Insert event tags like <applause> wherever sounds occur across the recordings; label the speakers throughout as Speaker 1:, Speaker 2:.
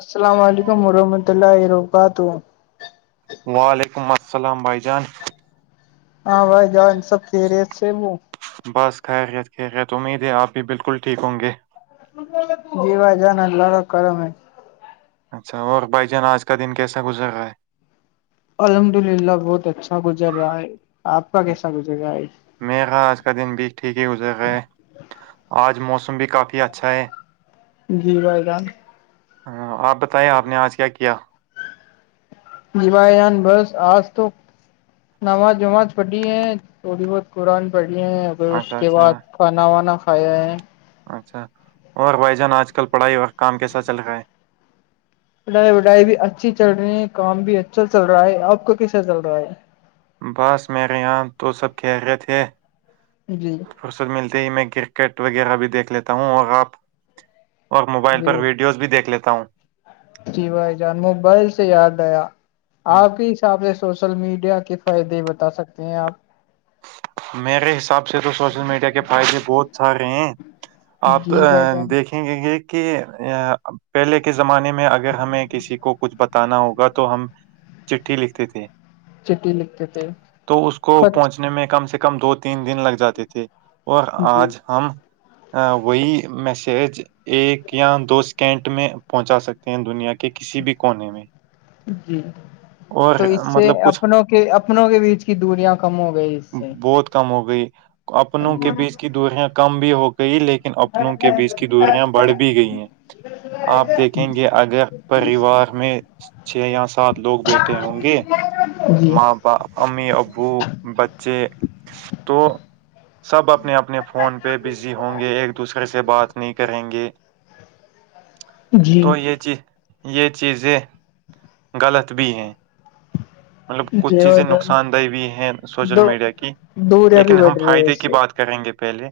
Speaker 1: السلام علیکم و رحمۃ اللہ وبرکاتہ
Speaker 2: وعلیکم السلام بھائی جان
Speaker 1: ہاں بھائی جان سب خیریت سے ہو
Speaker 2: بس خیریت ہے امید ہے آپ بھی بالکل ٹھیک ہوں گے
Speaker 1: جی بھائی جان اللہ کا کرم ہے
Speaker 2: اچھا اور بھائی جان آج کا دن کیسا گزر گا ہے
Speaker 1: الحمد للہ بہت اچھا گزر رہا ہے آپ کا کیسا گزر رہا ہے
Speaker 2: میرا آج کا دن بھی ٹھیک ہی گزر گئے آج موسم بھی کافی اچھا ہے
Speaker 1: جی بھائی جان
Speaker 2: ہاں آپ بتائیے آپ نے آج کیا کیا
Speaker 1: جی بھائی جان بس آج تو نماز وماز پڑھی ہیں تھوڑی بہت قرآن پڑھنی ہیں پھر اس
Speaker 2: اچھا
Speaker 1: کے بعد
Speaker 2: اچھا
Speaker 1: کھانا وانا کھائے ہیں
Speaker 2: اچھا اور بھائی جان آج کل پڑھائی اور کام کیسا چل رہا ہے
Speaker 1: پڑھائی وڑھائی بھی اچھی چل رہی ہے کام بھی اچھا چل رہا ہے آپ کا کیسا چل رہا ہے
Speaker 2: ہے بس میرے یہاں تو سب خیریت ھے
Speaker 1: جی
Speaker 2: فرصت ملتی ہی میں کرکٹ وغیرہ بھی دیکھ لیتا ہوں اور آپ اور موبائل پر
Speaker 1: جی
Speaker 2: ویڈیوز بھی دیکھ لیتا ہوں
Speaker 1: جی بھائی جان موبائل سے یاد آیا آپ کے حساب سے سوشل میڈیا کے فائدے بتا سکتے ہیں آپ
Speaker 2: میرے حساب سے تو سوشل میڈیا کے فائدے بہت سارے ہیں آپ
Speaker 1: جی بھائی جان
Speaker 2: دیکھے یہ کہ پہلے کے زمانے میں اگر ہمیں کسی کو کچھ بتانا ہوگا تو ہم چٹھی لکھتے تھے
Speaker 1: چٹی لکھتے تھے
Speaker 2: تو اس کو
Speaker 1: خط
Speaker 2: پہنچنے میں کم سے کم دو تین دن لگ جاتے تھے اور
Speaker 1: جی
Speaker 2: آج ہم وہی میسج ایک یا دو سیکنٹ میں پہنچا سکتے ہیں دنیا کے کسی بھی کونے میں
Speaker 1: جی
Speaker 2: اور مطلب کچھ
Speaker 1: کہ اپنوں کے بیچ کی دوریاں کم ہو گئی سے
Speaker 2: بہت کم ہو گئی اپنوں کے بیچ کی دوریاں کم بھی ہو گئی لیکن اپنوں کے بیچ کی دوریاں بڑھ بھی گئی ہیں آپ دیکھیں گے اگر پریوار میں چھ یا سات لوگ بیٹھے ہوں گے
Speaker 1: جی
Speaker 2: ماں امی ابو بچے تو سب اپنے اپنے فون پہ بزی ہوں گے ایک دوسرے سے بات نہیں کریں گے
Speaker 1: جی
Speaker 2: تو یہ چیز یہ چیزیں غلط بھی ہیں مطلب کچھ
Speaker 1: جی
Speaker 2: چیزیں
Speaker 1: بھائی جان،
Speaker 2: نقصان دہ بھی ہیں سوشل
Speaker 1: دو
Speaker 2: میڈیا کی
Speaker 1: دوریا بھی
Speaker 2: لیکن ہم
Speaker 1: بڑھ رہی ہے
Speaker 2: فائدے
Speaker 1: اس
Speaker 2: کی
Speaker 1: سے
Speaker 2: بات کریں گے پہلے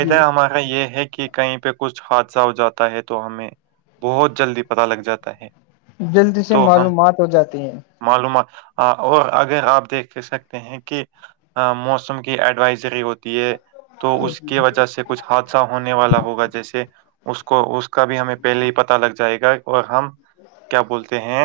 Speaker 1: جی
Speaker 2: ہمارا یہ ہے کہ کہیں پہ کچھ حادثہ ہو جاتا ہے تو ہمیں بہت جلدی پتا لگ جاتا ہے
Speaker 1: جلدی سے
Speaker 2: تو ہم
Speaker 1: معلومات ہو جاتی ہیں
Speaker 2: معلومات اور اگر آپ دیکھ س ہیں کہ موسم کی ایڈوائزری ہوتی ہے تو اس کی وجہ سے کچھ حادثہ ہونے والا ہوگا جیسے اس کو اس کا بھی ہمیں پہلے ہی پتا لگ جائے گا اور ہم کیا بولتے ہیں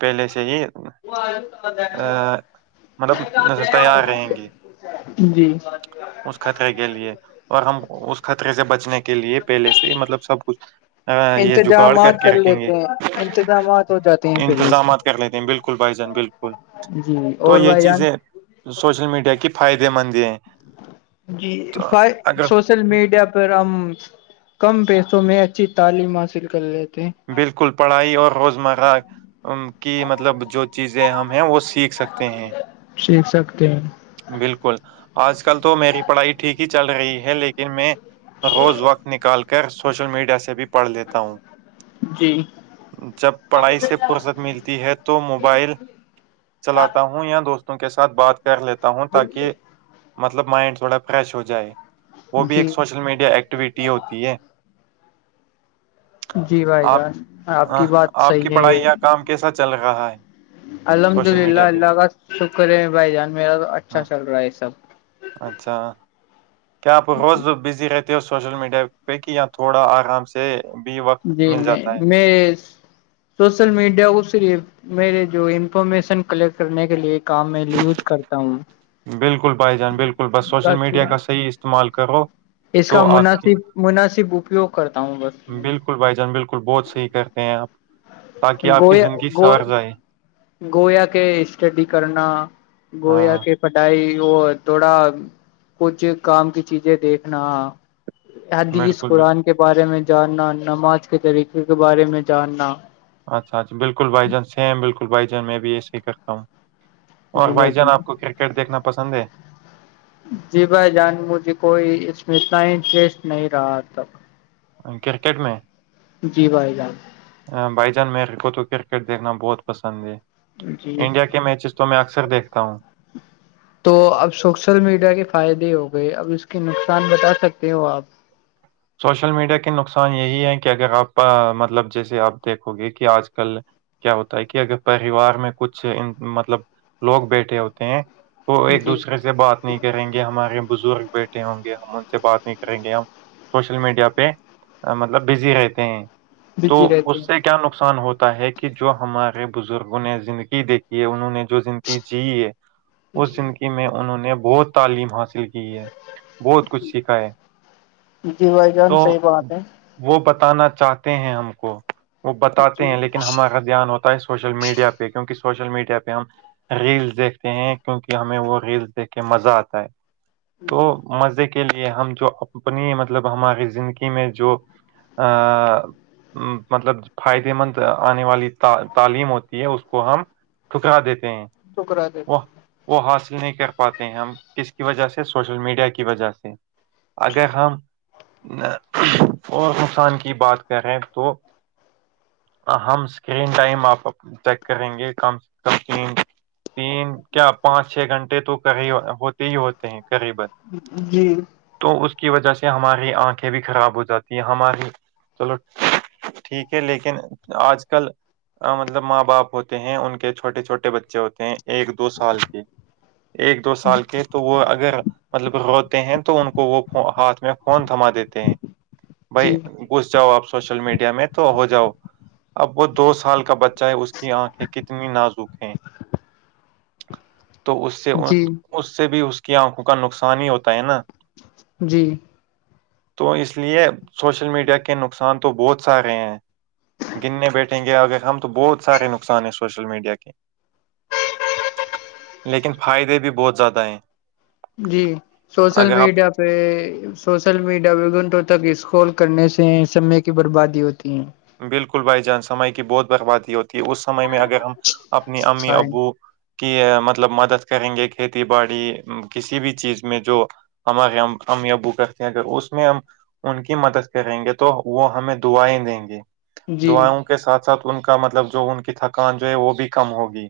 Speaker 2: پہلے سے ہی
Speaker 1: وہ آ
Speaker 2: مطلب تیار
Speaker 1: س
Speaker 2: رہیں گے
Speaker 1: ہے جی
Speaker 2: اس خطرے کے لیے اور ہم اس خطرے سے بچنے کے لیے پہلے سے مطلب سب کچھ ہ یہ جگاڑ
Speaker 1: انتظامات
Speaker 2: کر کے رکھیں گے
Speaker 1: لیتے ہیں انتظامات ہو جاتے ہیں پہلے
Speaker 2: انتظامات
Speaker 1: سے
Speaker 2: کر لیتے ہیں بالکل بالکل بھائی جان بالکل
Speaker 1: جی
Speaker 2: تو
Speaker 1: اور
Speaker 2: یہ
Speaker 1: بھائی جان
Speaker 2: چیزیں سوشل میڈیا کی فائدے مند ہے ہیں
Speaker 1: جی
Speaker 2: تو
Speaker 1: فائی
Speaker 2: اگر
Speaker 1: سو سوشل میڈیا پر ہم کم پیسوں میں اچھی تعلیم حاصل کر لیتے ہیں
Speaker 2: بالکل پڑھائی اور روزمرہ ان کی مطلب جو چیزیں ہم ہیں وہ سیکھ سکتے ہیں
Speaker 1: سیکھ سکتے ہیں
Speaker 2: بالکل آج کل تو میری پڑھائی ٹھیک ہی چل رہی ہے لیکن میں روز وقت نکال کر سوشل میڈیا سے بھی پڑھ لیتا ہوں
Speaker 1: جی
Speaker 2: جب پڑھائی سے فرصت ملتی ہے تو موبائل چلاتا ہوں ہ یا دوستوں کے ساتھ بات کر لیتا ہوں تاکہ مطلب مائنڈ تھوڑا فریش ہو جائے وہ بھی ایک
Speaker 1: جی
Speaker 2: سوشل میڈیا ایکٹیویٹی ہوتی ہے
Speaker 1: جی بھائی
Speaker 2: آپ
Speaker 1: جان آپ کی بات
Speaker 2: آپ کی
Speaker 1: صحیح ہے
Speaker 2: پڑھائی
Speaker 1: یہ
Speaker 2: یا کام کیسا چل رہا ہے
Speaker 1: الحمد
Speaker 2: سوشل
Speaker 1: للہ
Speaker 2: میڈیا پہ
Speaker 1: اللہ کا شکر ہے بھائی جان میرا تو
Speaker 2: ہ
Speaker 1: اچھا چل رہا ہے سب
Speaker 2: اچھا کیا آپ روز بزی رہتے ہو سوشل میڈیا پ کہ یا تھوڑا آرام سے بھی وقت
Speaker 1: جی
Speaker 2: مل
Speaker 1: نہیں
Speaker 2: جاتا
Speaker 1: میں سوشل میڈیا کوریے میںے جو انفارمیشن کلیکٹ کرنے کے لیے کام میں یوز کرتا ہوں
Speaker 2: بالکل بھائی جان بالکل بس سوشل میڈیا
Speaker 1: تاکہ
Speaker 2: کا صحیح استعمال کر رہو
Speaker 1: اس کا مناسب مناسب اپیوگ کرتا ہوں بس
Speaker 2: بالکل بھائی جان بالکل بہت صحیح کرتے ہیں آپ تاکہ آپ کی
Speaker 1: گویا
Speaker 2: زندگی
Speaker 1: گو
Speaker 2: سار جائے
Speaker 1: گویا کے اسٹڈی کرنا گویا
Speaker 2: ہاں
Speaker 1: کے پٹائی اور تھوڑا کچھ کام کی چیزیں دیکھنا حدیث
Speaker 2: بالکل بال
Speaker 1: قرآن کے بارے میں جاننا نماز کے طریقے کے بارے میں جاننا
Speaker 2: اچھا اچھا بالکل بھائی جان سم بالکل بھائی جان میں بھی یہے ہی کرتا ہوں اور بھائی جان آپ کو کرکٹ دیکھنا پسند ہے
Speaker 1: جی بھائی جان مجھے کوئی اس میں اتنا انٹرسٹ نہیں رہا تھاب
Speaker 2: کرکٹ میں
Speaker 1: جی بائی گان
Speaker 2: بھائی جان میرے کو تو کرکٹ دیکھنا بہت پسند ہے
Speaker 1: جی
Speaker 2: انڈیا کے میچز تو میں اکثر دیکھتا ہوں
Speaker 1: تو اب سوشل میڈیا کے فائدے ہو گئے اب اس کے نقصان بتا سکتے ہو آپ
Speaker 2: سوشل میڈیا کے نقصان یہی ہے کہ اگر آپ مطلب جیسے آپ دیکھو گے کہ آج کل کیا ہوتا ہے کہ اگر پریوار میں کچھ مطلب لوگ بیٹھے ہوتے ہیں تو ایک
Speaker 1: جی
Speaker 2: دوسرے سے بات نہیں کریں گے ہمارے بزرگ بیٹے ہوں گے ہم ان سے بات نہیں کریں گے ہم سوشل میڈیا پہ مطلب بزی رہتے ہیں تو
Speaker 1: بزی رہتے
Speaker 2: اس سے
Speaker 1: ہیں
Speaker 2: کیا نقصان ہوتا ہے کہ جو ہمارے بزرگوں نے زندگی دیکھی ہے انہوں نے جو زندگی جی ہے اس زندگی میں انہوں نے بہت تعلیم حاصل کی ہے بہت کچھ سکھاائے
Speaker 1: ج جی بھائی جان صحیح بات ہے
Speaker 2: وہ بتانا چاہتے ہیں ہم کو وہ بتاتے ہیں لیکن ہمارا دھیان ہوتا ہے سوشل میڈیا پہ کیونکہ سوشل میڈیا پہ ہم ریلس دیکھتے ہیں کیونکہ ہمیں وہ ریلس دیکھ کے مزہ آتا ہے تو مزے کے لیے ہم جو اپنی مطلب ہماری زندگی میں جو آ مطلب فا ئدے مند آنے والی تعلیم ہوتی ہے اس کو ہم ٹھکرا دیتے ہیں
Speaker 1: شکرات <unintelligible>
Speaker 2: وہ وہ حاصل نہیں کر پاتے ہیں ہم کس کی وجہ سے سوشل میڈیا کی وجہ سے اگر ہم اور نقصان کی بات کریں تو ہم اسکرین ٹائم آپ چیک کریں گے کم سے کم تین تین کیا پانچ چھ گھنٹے تو کری ہوتے ہی ہوتے ہیں قریبا
Speaker 1: جی
Speaker 2: تو اس کی وجہ سے ہماری آنکھیں بھی خراب ہو جاتی ہیں ہماری چلو ٹھیک ہے لیکن آج کل مطلب ماں باپ ہوتے ہیں ان کے چھوٹے چھوٹے بچے ہوتے ہیں ایک دو سال کے ایک دو سال کے تو وہ اگر مطلب روتے ہیں تو ان کو وہ ہاتھ میں فون تھما دیتے ہیں بھائی
Speaker 1: جی
Speaker 2: گھس جاؤ آپ سوشل میڈیا میں تو ہو جاؤ اب وہ دو سال کا بچہ چاہے اس کی آنکھیں کتنی نازک ہیں تو اس سے
Speaker 1: جی
Speaker 2: اس سے بھی اس کی آنکھوں کا نقصان ہی ہوتا ہے نا
Speaker 1: جی
Speaker 2: تو اس لیے سوشل میڈیا کے نقصان تو بہت سارے ہیں گننے بیٹھیں گے آگگر ہم تو بہت سارے نقصان ہیں سوشل میڈیا کے لیکن فائدے بھی بہت زیادہ ہیں
Speaker 1: جی سوشل
Speaker 2: اگر آپ
Speaker 1: میڈیا پہ سوشل میڈیا گھنٹوں تک اسکول کرنے سے سمے کی بربادی ہوتی ہیں
Speaker 2: بالکل بھائی جان سمے کی بہت بربادی ہوتی اس سمے میں اگر ہم اپنی امی
Speaker 1: کائن
Speaker 2: ابو کی مطلب مدد کریں گے کھیتی باڑی کسی بھی چیز میں جو ہمار ہم ابو کاختے ہیں کر اس میں ہم ان کی مدد کریں گے تو وہ ہمیں دعائیں دیں گے
Speaker 1: جی
Speaker 2: دعاؤوں کے ساتھ ساتھ ان کا مطلب جو ان کی تھکان جو ہے وہ بھی کم ہوگی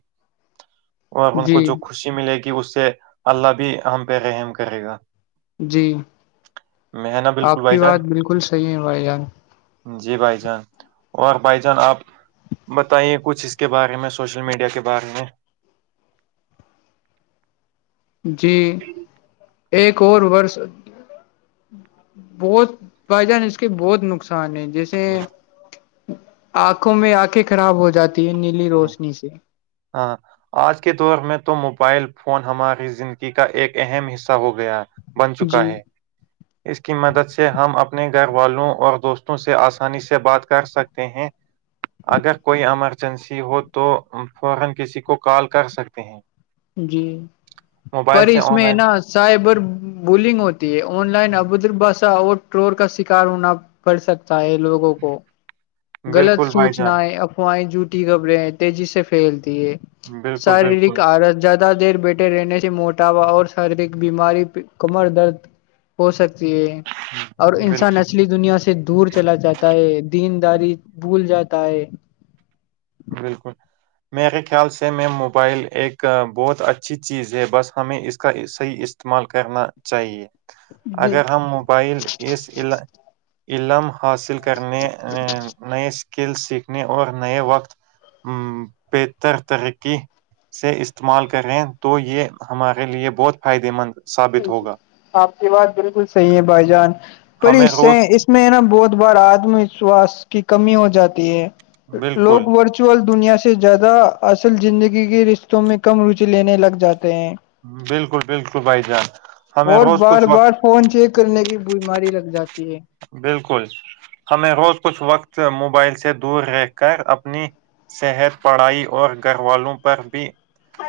Speaker 2: اور ان کو
Speaker 1: جی
Speaker 2: جو خوشی ملے گی اس سے اللہ بھی ہم پہ رحم کرے گا
Speaker 1: جی
Speaker 2: میں ہے نا بالکل
Speaker 1: آپ
Speaker 2: بھائی
Speaker 1: کی بات
Speaker 2: جان
Speaker 1: بالکل صحیح ہے بھائی جان
Speaker 2: جی بھائی جان اور بائی جان آپ بتائیے کچھ اس کے بارے میں سوشل میڈیا کے بارے میں
Speaker 1: جی ایک اور ورس بہت بائی جان اس کے بہت نقصان ہے جیسے آنکھوں میں آنکھیں خراب ہو جاتی ہے نیلی روشنی سے
Speaker 2: ہاں آج کے دور میں تو موبائل فون ہماری زندگی کا ایک اہم حصہ ہو گیا بن چکا
Speaker 1: جی
Speaker 2: ہے اس کی مدد سے ہم اپنے گھر والوں اور دوستوں سے آسانی سے بات کر سکتے ہیں اگر کوئی ایمرجنسی ہو تو فورا کسی کو کال کر سکتے ہیں
Speaker 1: جی
Speaker 2: موبائل
Speaker 1: پر
Speaker 2: سے
Speaker 1: اس
Speaker 2: آن
Speaker 1: میں
Speaker 2: لائن
Speaker 1: نا سائبر بولنگ ہوتی ہے آن لائن ابدر باشا اور ٹرور کا شکار ہونا پ سکتا ہے لوگوں کو غلط
Speaker 2: بالکل بھائی جان
Speaker 1: سوچنا ہے خوائیں جوٹی خبریں ہیں تیزی سے پھیلتی ہے
Speaker 2: بالکل
Speaker 1: شارییرک
Speaker 2: بالکل
Speaker 1: آر زیادہ دیر بیٹھے رہنے سے موٹاپا اور شارییرک بیماری کمر درد ہو سکتی ہے اور انسان
Speaker 2: بالکل
Speaker 1: اصلی دنیا سے سے دور چلا جاتا ہے دینداری بھول جاتا ہے
Speaker 2: بالکل میرے خیال سے میں موبائل ایک بہت اچھی چیز ہے بس ہمیں اس کا صحیح استعمال کرنا چاہیے
Speaker 1: جی
Speaker 2: اگر ہم موبائل اس علم حاصل کرنے نئے اسکل سیکھنے اور نئے وقت ا بہتر ترقی <unintelligible> سے استعمال کریں تو یہ ہمارے لیے بہت فائدے مند ثابت
Speaker 1: ج جی
Speaker 2: ہوگا
Speaker 1: آپ کی بات بالکل صحیح ہے بھائی جان پر
Speaker 2: ہمیں
Speaker 1: اس سے
Speaker 2: روز
Speaker 1: اس میں نا بہت بار آتم وشواس کی کمی ہو جاتی ہے
Speaker 2: بالکل
Speaker 1: لوگ ور ل دنیا سے زیادہ اصل زندگی کے رشتوں میں کم روچی لینے لگ جاتے ہیں
Speaker 2: بالکل بالکل بھائی جان ہمیں
Speaker 1: اور
Speaker 2: روز
Speaker 1: بار
Speaker 2: کچھ
Speaker 1: بار
Speaker 2: وقت
Speaker 1: فون چیک کرنے کی بیماری لگ جاتی ہے
Speaker 2: بالکل ہمیں روز کچھ وقت موبائل سے دور رہ کر اپنی صحت پڑھائی اور گھر والوں پر بھی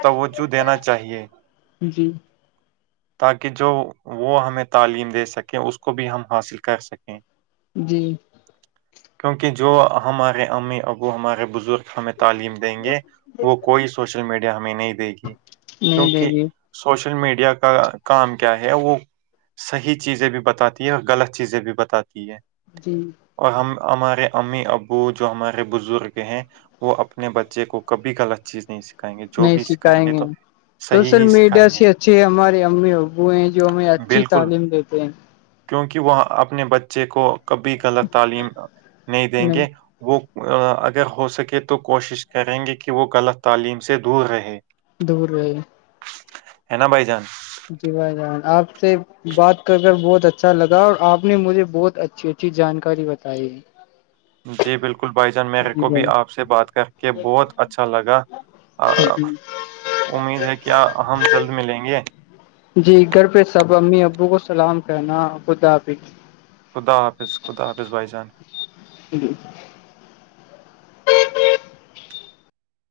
Speaker 2: توجہ دینا چاہیے
Speaker 1: جی
Speaker 2: تاکہ جو وہ ہمیں تعلیم دے سکیں اس کو بھی ہم حاصل کر سکیں
Speaker 1: جی
Speaker 2: کیونکہ جو ہمارے امی ابو ہمارے بزرگ ہمیں تعلیم دیں گے وہ کوئی سوشل میڈیا ہمیں نہیں دے گی
Speaker 1: نہیں دے
Speaker 2: کیونکہ
Speaker 1: گی
Speaker 2: سوشل میڈیا کا کام کیا ہے وہ صحیح چیزیں بھی بتاتی ہے اور غلط چیزیں بھی بتاتی ہے
Speaker 1: جی
Speaker 2: اور ہم ہمارے امی ابو جو ہمارے بزرگ ہیں وہ اپنے بچے کو کبھی غط چیز نہیں س
Speaker 1: نہیں سکھائیں گے
Speaker 2: صحیح
Speaker 1: سوشل
Speaker 2: ہی
Speaker 1: میڈیا
Speaker 2: سکھائیں
Speaker 1: سے
Speaker 2: گے
Speaker 1: اچھے ہمارے امی ابو ہیں جو ہمیں اچھی
Speaker 2: بالکل
Speaker 1: تعلیم دیتے ہیں
Speaker 2: کیونکہ وہ اپنے بچے کو کبھی غلط تعلیم نہیں دیں گے وہ اگر ہو سکے تو کوشش کریں گے کہ وہ غلط تعلیم سے دور رہے
Speaker 1: دور رہے
Speaker 2: ہے نا بھائی جان
Speaker 1: جی بھائی جان آپ سے بات کر کر بہت اچھا لگا اور آپ نے مجھے بہت اچھی اچھی جانکاری بتائی
Speaker 2: جی بالکل بالکل بھائی جان میرے
Speaker 1: جی
Speaker 2: کو بھی آپ
Speaker 1: بھائی
Speaker 2: سے بات کر کے بہت اچھا لگا امید ہے کیا ہم جلد ملیں گے
Speaker 1: جی گھر پہ سب امی ابو کو سلام کرنا خداپ
Speaker 2: خدا حافظ خدا حافظ بائی جان
Speaker 1: جی